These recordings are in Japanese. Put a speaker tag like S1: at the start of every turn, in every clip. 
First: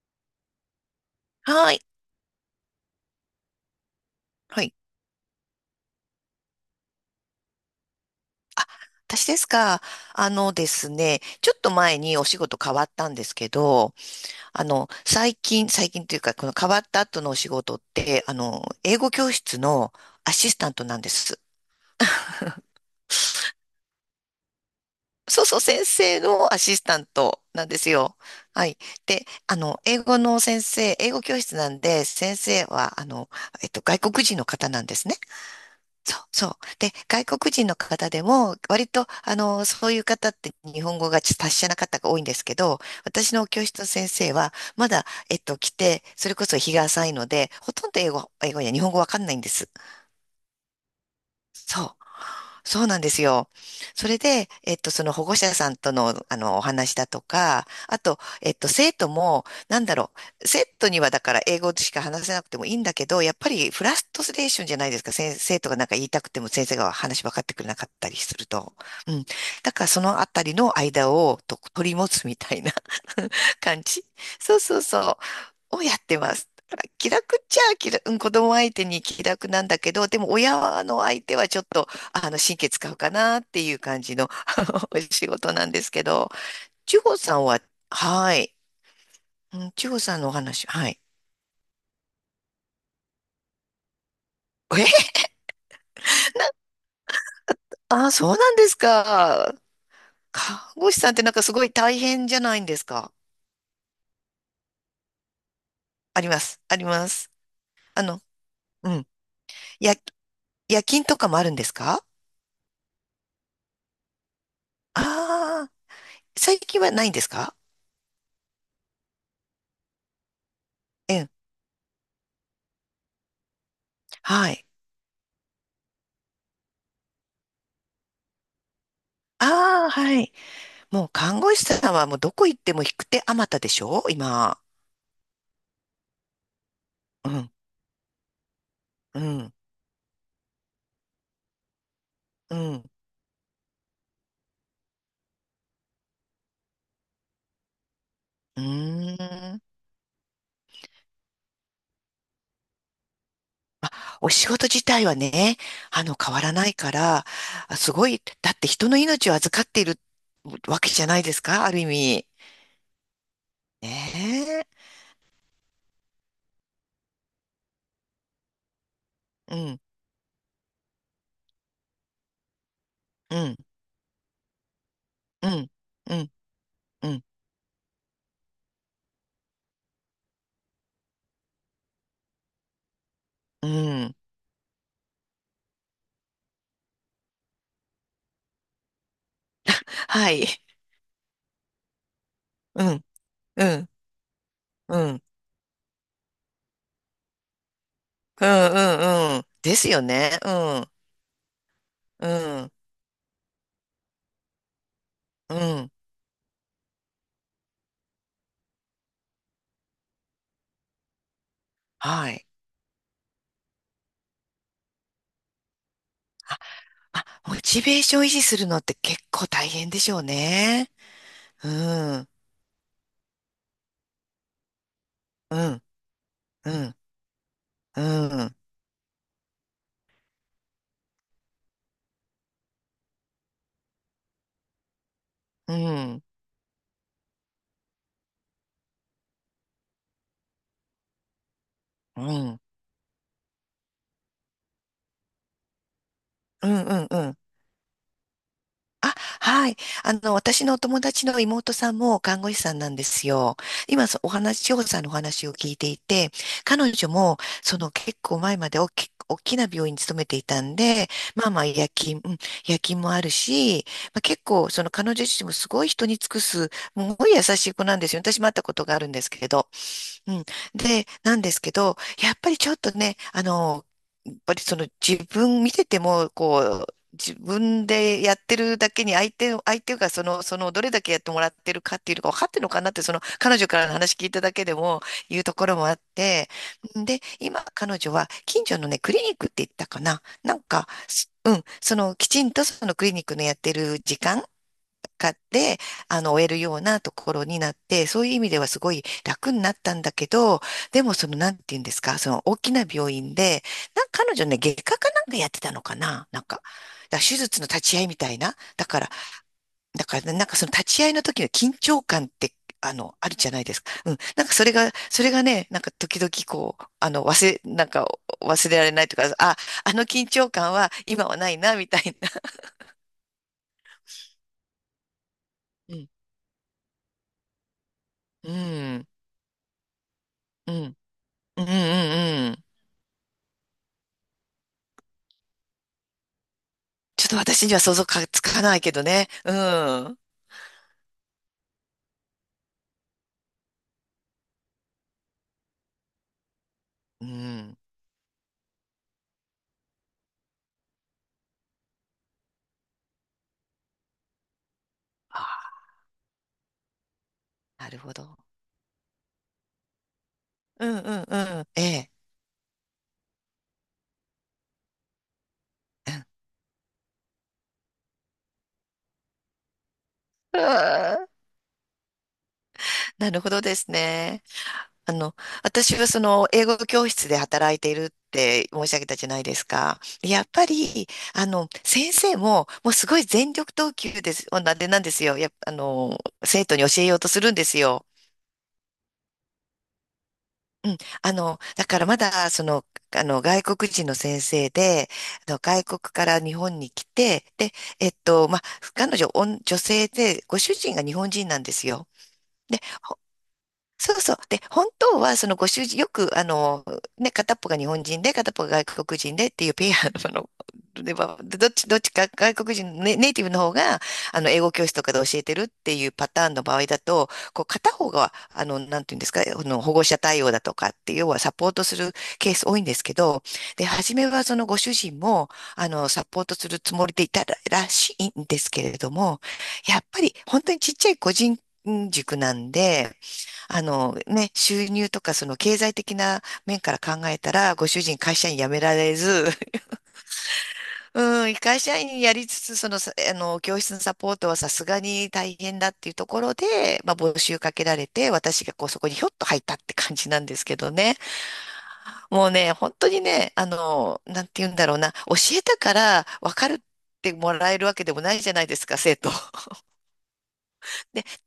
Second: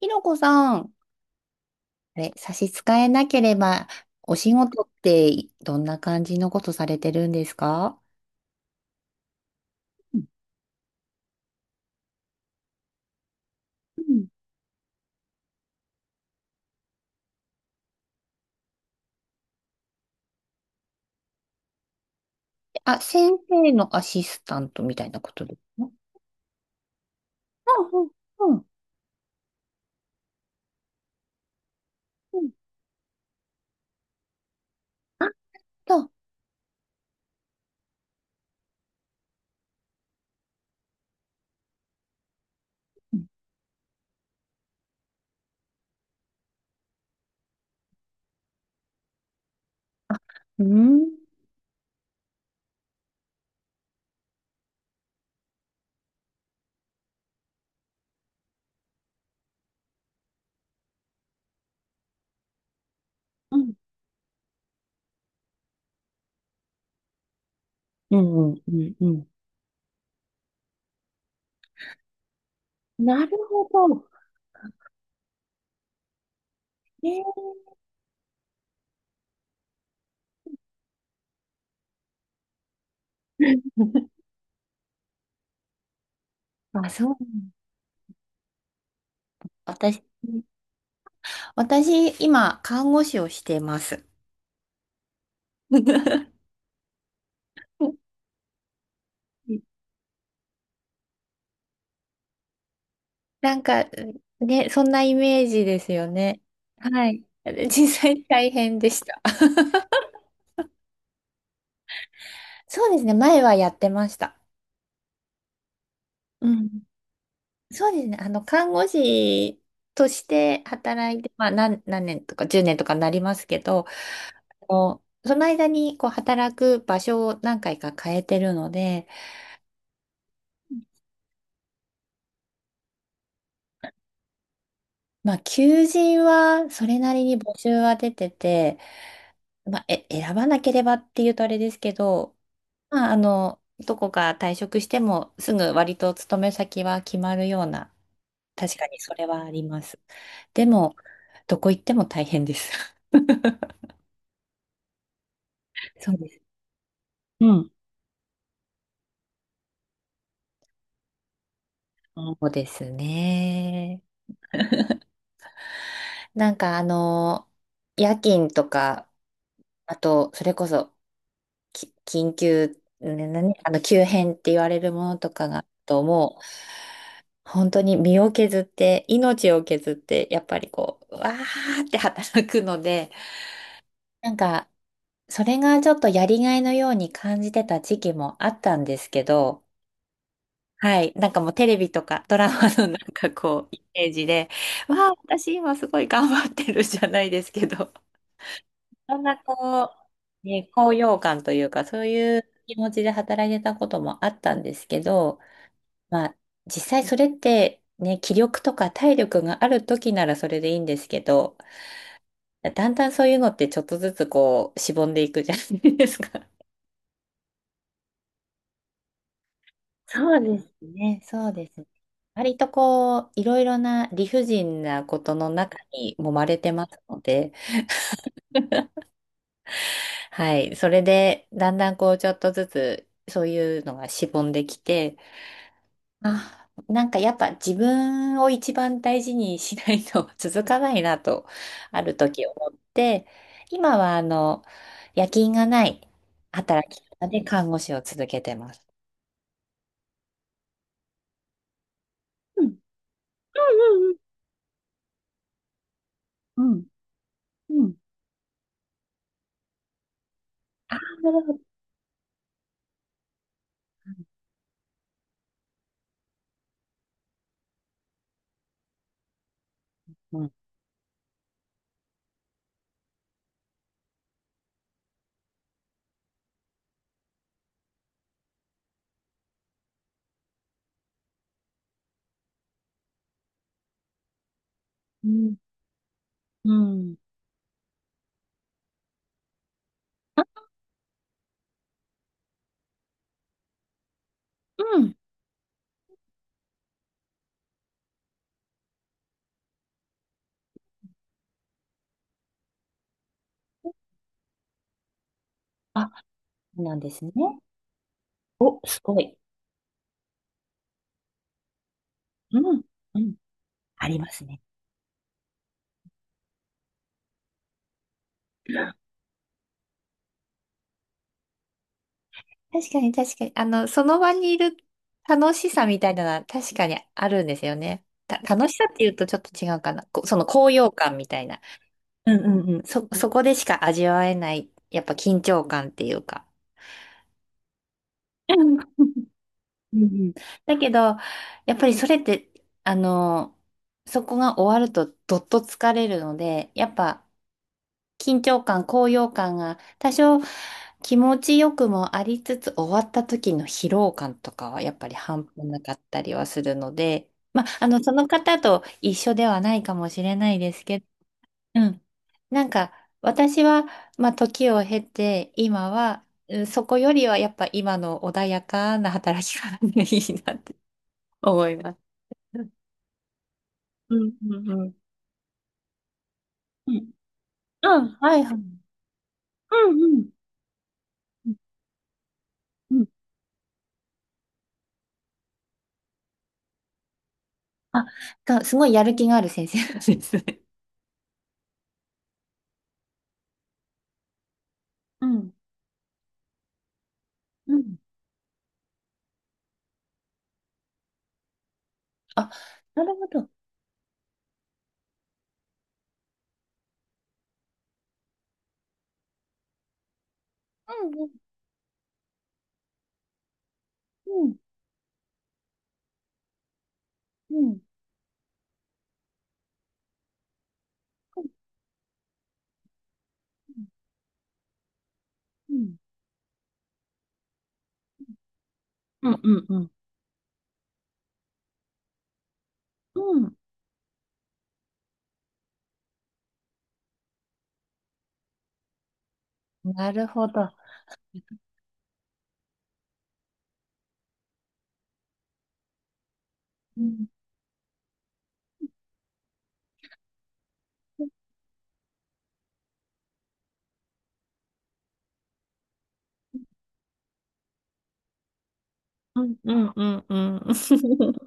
S1: ひろこさん、
S2: はい。
S1: あれ、差し支えなければ、お仕
S2: はい。
S1: 事ってどんな感じのことされてるんですか？
S2: 私ですか？
S1: うん
S2: あのですね、ちょっと前にお仕事変わったんですけど、
S1: うん。
S2: 最近、最近というか、この変わった後のお仕事って、英語教室のアシスタントなんです。
S1: あ、先生のアシスタントみたいなこ
S2: そ
S1: と
S2: う
S1: で
S2: そ
S1: す
S2: う、先
S1: か？
S2: 生のアシスタントなんです
S1: うん
S2: よ。
S1: うん
S2: はい。で、英語の先生、英語教室なんで、先
S1: うんうん。
S2: 生は、外国人の方なんですね。
S1: あ、そう。
S2: そうそう。で、外国人の方でも、割と、そういう方って日本語がちょっと達者な方が多いんですけど、
S1: うん。
S2: 私の教室の先生は、まだ、来て、それこそ日が浅いので、ほとんど英語、英語や日本語わかんないんです。
S1: あ、うん
S2: そう。そうなんですよ。それで、その保護者さんとの、お話だとか、あと、生徒も、生徒にはだから英語しか話せなくてもいいんだけど、やっぱ
S1: う
S2: り
S1: ん
S2: フラストレーションじゃないですか。先生とかなんか言いたくても先生が話分かってくれなかった
S1: う
S2: りする
S1: んう
S2: と。
S1: ん。
S2: うん。
S1: う
S2: だからそのあたりの間をと取り持つみたいな
S1: ん、なる ほ
S2: 感じ。
S1: ど。
S2: そうそうそをやってます。だから気
S1: ね。
S2: 楽っちゃ気楽、うん子供相手に気楽なんだけど、でも親の相手はちょっと、神経使うかなっていう感じ のお仕事なんですけど、
S1: あ、
S2: 千
S1: そう。
S2: 穂さんは、はい。うん、千穂
S1: 私、
S2: さんのお話、はい。
S1: 私、今、看護師をしてます。
S2: え
S1: う
S2: あ、そうなんですか。
S1: ん。
S2: 看護師さんってなんかすごい大変じゃないんですか？
S1: なんか、ね、そんなイメージですよ
S2: あり
S1: ね。
S2: ます、あり
S1: は
S2: ま
S1: い。
S2: す。
S1: 実
S2: あの、
S1: 際大変で
S2: う
S1: し
S2: ん。
S1: た。
S2: や、夜勤とかもあるんですか？
S1: そうですね、前はやってました。
S2: ああ、ー、
S1: う
S2: 最近
S1: ん。
S2: はないんですか？
S1: そうですね、あの、看護師として
S2: う
S1: 働い
S2: ん。
S1: て、まあ、何年とか10年とかになりますけど、
S2: はい。
S1: あのその間にこう働く場所を何回か変えてるので、
S2: ああ、はい。もう看護師さんはもうどこ行っても引く手あまたでしょ今。
S1: まあ、求人はそれなり
S2: う
S1: に
S2: ん、
S1: 募集は出てて、
S2: うん、
S1: まあ、選ばなければっていうとあれですけど、
S2: うん。
S1: まあ、あの、どこか退職してもすぐ割と勤め先は決まるような、
S2: う
S1: 確かにそ
S2: ー
S1: れはあ
S2: ん。
S1: ります。でも、どこ行っても大変です。
S2: お仕事自体はね、
S1: そうで
S2: 変
S1: す。
S2: わらないから、
S1: うん。
S2: あすごい、だって人の命を預かっているわけじゃないですか、ある意味。
S1: そうですね。
S2: ね
S1: なんかあの、夜勤とか、
S2: え。うん、
S1: あと、それこそ、緊急、ね、
S2: う
S1: 何
S2: ん、
S1: あの、急変って言われるものとか
S2: う
S1: が、
S2: ん、
S1: と、
S2: うん、
S1: もう、
S2: うん、
S1: 本当に身を削って、命を削って、やっぱりこう、わーって働くので、
S2: うん。
S1: なんか、それがちょっとやりがいのように感じてた時期もあったんですけど、
S2: はい。
S1: はい。なんかもうテレビとかドラマ
S2: う
S1: のなん
S2: ん、
S1: か
S2: う
S1: こう、イ
S2: ん、
S1: メージで、わ
S2: うん、
S1: あ、
S2: うん、
S1: 私今すごい頑張ってるじゃないですけど、
S2: う
S1: そん
S2: ん、
S1: な
S2: うん。です
S1: こ
S2: よね。
S1: う、
S2: う
S1: ね、
S2: ん、
S1: 高揚感というか、そう
S2: う
S1: いう
S2: ん、
S1: 気持ちで働いてたこともあったんですけど、
S2: うん。
S1: まあ、実際それってね、気力とか体力がある時ならそれでいいんですけど、
S2: はい。
S1: だんだんそういうのってちょっとずつこう、しぼんでいくじゃないですか。
S2: あ、あ、モチベーション維持するのって結構大変でしょう
S1: そうです
S2: ね。
S1: ね、そうで
S2: う
S1: すね。
S2: ん、
S1: 割とこう、いろいろな理不尽なことの
S2: う
S1: 中
S2: ん、
S1: に揉まれ
S2: う
S1: てま
S2: ん、
S1: すので、
S2: うん、
S1: はい。それで、だんだんこう、ちょっとずつ、そういうのがしぼんできて、
S2: うん、うん、
S1: あ、なんかやっぱ自分を一番大事にしないと 続かないなと、ある
S2: う
S1: 時思
S2: ん、
S1: って、今はあの、夜勤がない
S2: う
S1: 働き
S2: ん、う
S1: 方
S2: ん。
S1: で看護師を続けてます。
S2: あ、はい。私のお友達の妹さんも看護師
S1: う
S2: さ
S1: ん、
S2: んなんですよ。今、そお話、千穂さんのお話を聞いていて、
S1: うん、
S2: 彼女も、
S1: う
S2: そ
S1: んうん。う
S2: の
S1: ん、
S2: 結構前まで大き、大きな病院に勤めていたん
S1: なる
S2: で、
S1: ほ
S2: まあ
S1: ど。
S2: まあ夜勤、うん夜勤もあるし、まあ、結構、その彼女自身もすごい人に尽くす、すごい優しい子なんですよ。私も会ったことがあるんですけど。う
S1: う
S2: ん。
S1: ん。
S2: で、なんですけど、やっぱりちょっとね、やっぱりその自分見てても、こう、自分でやってるだけに相手を、相手がその、その、どれだけやってもらってるかっていうのが分かってるのかなって、その、彼女からの話聞いただけでも
S1: う
S2: 言うと
S1: ん。
S2: ころもあって、
S1: うん
S2: で、今、彼女は近所のね、クリニックって言ったかな。な
S1: あ、
S2: んか、すうん、その、きちんとそのクリニックのやってる時間
S1: うん。
S2: かで、終えるようなところになって、そういう意味ではすごい楽になったんだけど、でもその、なんて言うんですか、その大きな病院で、なんか彼女ね、外科かなんかやってたのか
S1: あ、
S2: ななんか、だか
S1: そうなんで
S2: ら
S1: すね。
S2: 手術の立ち会いみたいな。
S1: お、
S2: だ
S1: す
S2: から、
S1: ごい。
S2: だからねなんかその立ち会いの時の緊張感って、
S1: うん、う
S2: あ
S1: ん。
S2: るじゃないですか。
S1: あ
S2: う
S1: り
S2: ん。
S1: ます
S2: なんか
S1: ね。
S2: それが、それがね、なんか時々こう、忘れられないとか、あ、あの緊張感は今はないな、みたいな。
S1: 確かに確かに。あの、その場にいる楽しさ
S2: う
S1: み
S2: ん。
S1: たいなのは確かにあるんですよね。
S2: う
S1: 楽しさって
S2: ん。
S1: いうとちょっと違うかな。その高
S2: う
S1: 揚
S2: ん。
S1: 感みたいな。
S2: うん。う
S1: うんう
S2: ん。うん
S1: んうん。そこでしか味わえない、やっぱ緊張感っていうか。
S2: ちょっと私には想像かつ
S1: う
S2: かな
S1: ん
S2: いけど
S1: うん
S2: ね。う
S1: う
S2: ん。
S1: ん。だけど、やっぱりそれって、あの、そこが終わるとどっと疲れるので、やっ
S2: う
S1: ぱ
S2: ん。
S1: 緊張感、高揚感が多少気持ちよくもありつつ終わった時の疲労感とかはやっぱり半端
S2: あ、
S1: なかったりはするので、まあ、あ
S2: なる
S1: の、そ
S2: ほ
S1: の
S2: ど。
S1: 方と一緒ではないかもしれないです
S2: うん
S1: けど、
S2: うんうん。え
S1: うん。
S2: え。
S1: なんか私は、まあ、時を経て今
S2: うん
S1: は、うん、そこよりはやっぱ今の穏やかな働き方がいいなっ
S2: う
S1: て
S2: ん
S1: 思います。
S2: なるほどです
S1: うん
S2: ね。
S1: うんうん。
S2: あの、私はその英語
S1: う
S2: 教
S1: ん、
S2: 室で働い
S1: う
S2: ている
S1: ん
S2: っ
S1: はいはい。う
S2: て申し上げたじゃないです
S1: ん
S2: か。
S1: うん。
S2: やっぱり、
S1: うん
S2: 先生ももうすごい全力投球です、なんでなんですよ。やっぱ、生徒に教えようとするんです
S1: あ、
S2: よ。
S1: すごいやる気がある先生なんですね。
S2: うん、あの、だからまだ、その、あの、外国人の先生で、
S1: うん、
S2: 外国から日本に来て、で、
S1: うん。
S2: えっと、まあ、彼女、おん女性で、ご主人が日本人なんですよ。
S1: あ、
S2: で、
S1: なるほど。
S2: そうそう。で、本当は、そのご主人、よく、ね、片っぽが日本人で、片っぽが外国人でっていうペアの、
S1: う
S2: で
S1: ん、
S2: はどっち、どっちか外国人のネ、ネイティブの方が、
S1: うん、
S2: 英語教室とかで教えてるっていうパターンの場合だと、
S1: う
S2: こう、
S1: ん、
S2: 片方が、なんていうんですか、保護者対応だとかって、要は
S1: うん、
S2: サポートするケース多いんですけど、で、初めはそのご主人も、
S1: う
S2: サポートするつもりでいたら、らしいんですけれど
S1: ん、
S2: も、
S1: うん、うん。
S2: やっぱり、本当にちっちゃい個人塾なんで、
S1: うん、
S2: あのね、収入とかその経済的な面から考えたら、ご主人会社員辞められず、
S1: なるほど。
S2: うん、会社員やりつつ、その、さあの、教室のサポートはさすがに大変だっていうところ
S1: う
S2: で、まあ、
S1: ん。
S2: 募集かけられて、私がこう、そこにひょっと入ったって感じなんですけどね。もうね、本当にね、あの、なんて言うんだろうな、教えたから分かるってもらえるわけでもないじゃないですか、生徒。
S1: うん、うん、うん、う
S2: で、
S1: ん。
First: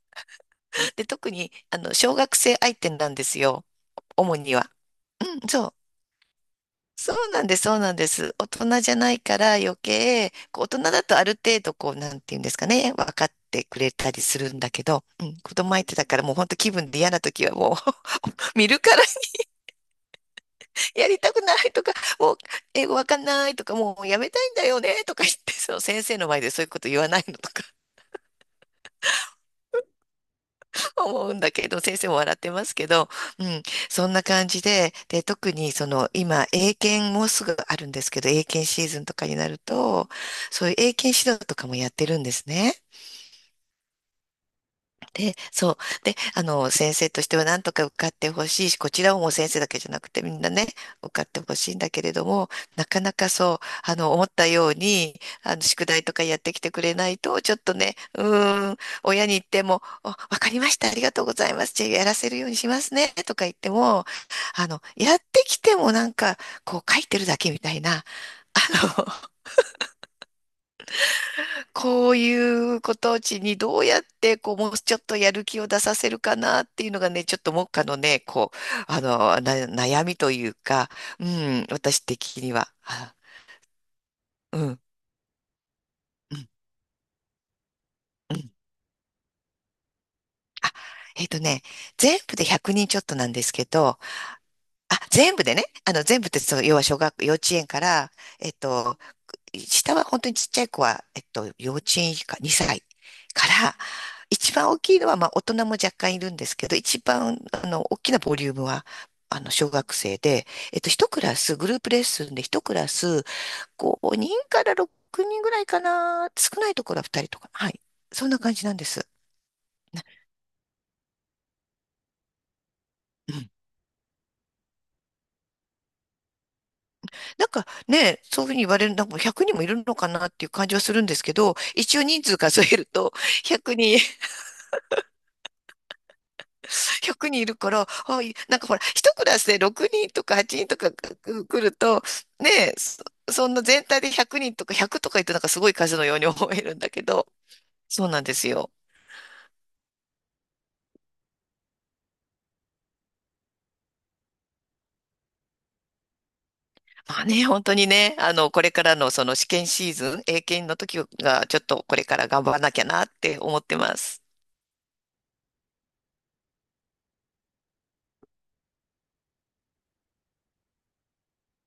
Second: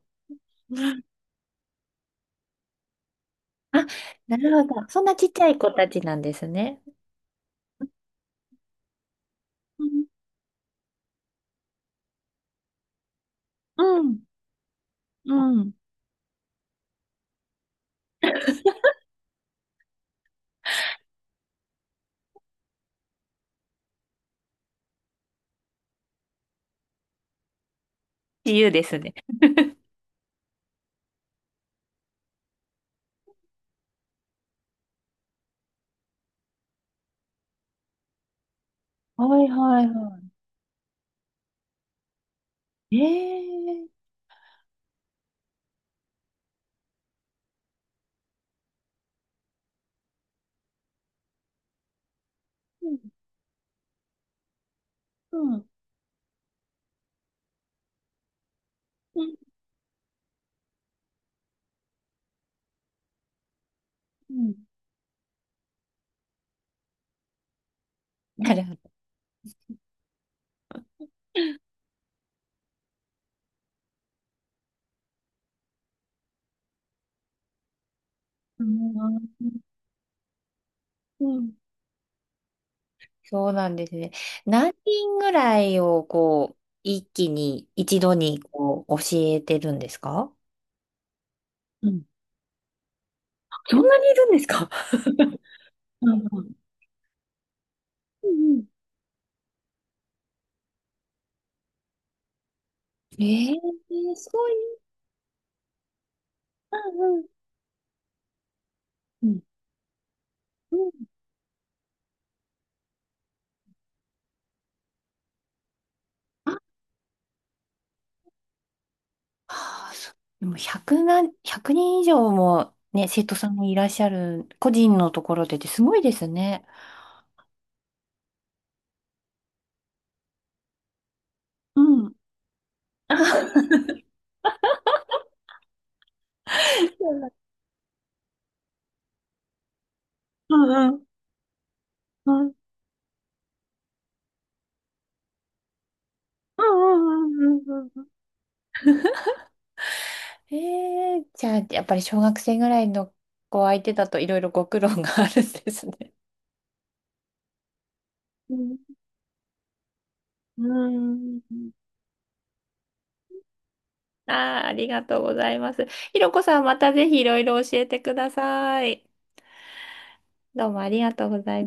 S2: で、特に、小学生相手なんですよ。
S1: あ、
S2: 主
S1: な
S2: に
S1: る
S2: は。
S1: ほど。そんなちっち
S2: う
S1: ゃ
S2: ん、
S1: い
S2: そ
S1: 子
S2: う。
S1: たちなんですね。
S2: そうなんです、そうなんです。大人じゃないから余
S1: うん
S2: 計、こう大人だとある程度こう、なんていうんですかね、分かってくれ
S1: う
S2: たり
S1: ん
S2: するんだけど、う
S1: う
S2: ん、子供
S1: ん。
S2: 相手だからもう本当気分で嫌な時はもう 見るから やりたくないとか、もう英語わかんないとか、もうやめたいんだよねとか言って、その先生の前でそういうこと言わないのとか。
S1: 自由ですね。
S2: 思うんだけど、先生も笑ってますけど、うん、そんな感じで、で、特にその今、英検もうすぐあるんですけど、英検シーズンと
S1: は
S2: かに
S1: い
S2: なる
S1: はい
S2: と、
S1: は
S2: そういう英検指導とかもやってるんですね。
S1: い。ええ。
S2: で、そう。で、先生としては何とか受かってほしいし、こちらももう先生だけじゃなくてみんなね、受かってほしいんだけれども、な
S1: うん
S2: かなかそう、あの、思ったように、
S1: うん
S2: 宿題とかやってきてくれないと、ちょっとね、うーん、
S1: う
S2: 親に
S1: ん
S2: 言っても、おわかりました、ありがとうございます、じゃあやらせるようにしますね、とか言っても、
S1: うん。
S2: やってきてもなんか、こう書いてるだけみたいな、
S1: なるほど。
S2: こういうことうちにどうやってこうもうちょっとやる気を出させるかなっていうのがね、ちょっと目下のね、こう、
S1: うん
S2: 悩みというか、う
S1: うん。
S2: ん、私的には。あ
S1: そうなんですね。
S2: う
S1: 何
S2: ん、
S1: 人ぐらいを
S2: うん、
S1: こう、一気に、一度
S2: う
S1: に
S2: ん。
S1: こう、教えてるんですか？
S2: あ、えっとね、
S1: うん。
S2: 全部で100人ちょっとなんですけ
S1: そんな
S2: ど、
S1: にいるんですか？
S2: あ、全部でね、
S1: うん
S2: 全部って
S1: うん
S2: そう要は小学、幼稚園から、
S1: う
S2: え
S1: ん
S2: っ
S1: うん。
S2: と、下は本当にちっちゃい子は、幼稚園以下、2歳
S1: え
S2: か
S1: え
S2: ら、
S1: ーすごい。
S2: 一番大きいのは、まあ、大人も若干いるんですけど、
S1: う
S2: 一
S1: んうん
S2: 番、大きなボリュームは、
S1: うん。
S2: 小学生で、
S1: うん
S2: 一クラス、グループレッスンで一クラス、5人から6人ぐらいかな、
S1: あ
S2: 少ないところは2人とか、はい。そんな感じなんです。
S1: あー、そう。でも100何、1人以上もね、生
S2: う
S1: 徒さ
S2: ん
S1: んもいらっしゃる、個人のところでってすごいですね。
S2: なんかね、そういうふうに言われるのも100人もいるのかなっていう感じはするんですけど、
S1: う
S2: 一応
S1: ん。
S2: 人数数えると
S1: あ。
S2: 100 人100人いるから、あ、いなんかほら、一クラスで6人とか
S1: う
S2: 8人と
S1: んう
S2: か
S1: ん
S2: く来ると、
S1: うんう
S2: ね
S1: ん
S2: え、そ、そんな全体で100人とか100とか言ってなんかすごい数のように思え
S1: う
S2: るんだけど、
S1: んうんう
S2: そ
S1: ん。
S2: うなんですよ。
S1: ええーじゃあ、やっぱり小学生ぐらいの子相手だといろいろご苦労があるんですね。
S2: まあね、本当にね、
S1: う
S2: これ
S1: ん。
S2: からのその試験シーズン、英
S1: う
S2: 検の時がちょっ
S1: ん
S2: とこれから頑張らなきゃなって思ってます。
S1: ああ、ありがとうございます。ひろこさん、またぜひいろいろ教えてください。どうもありがとうございます。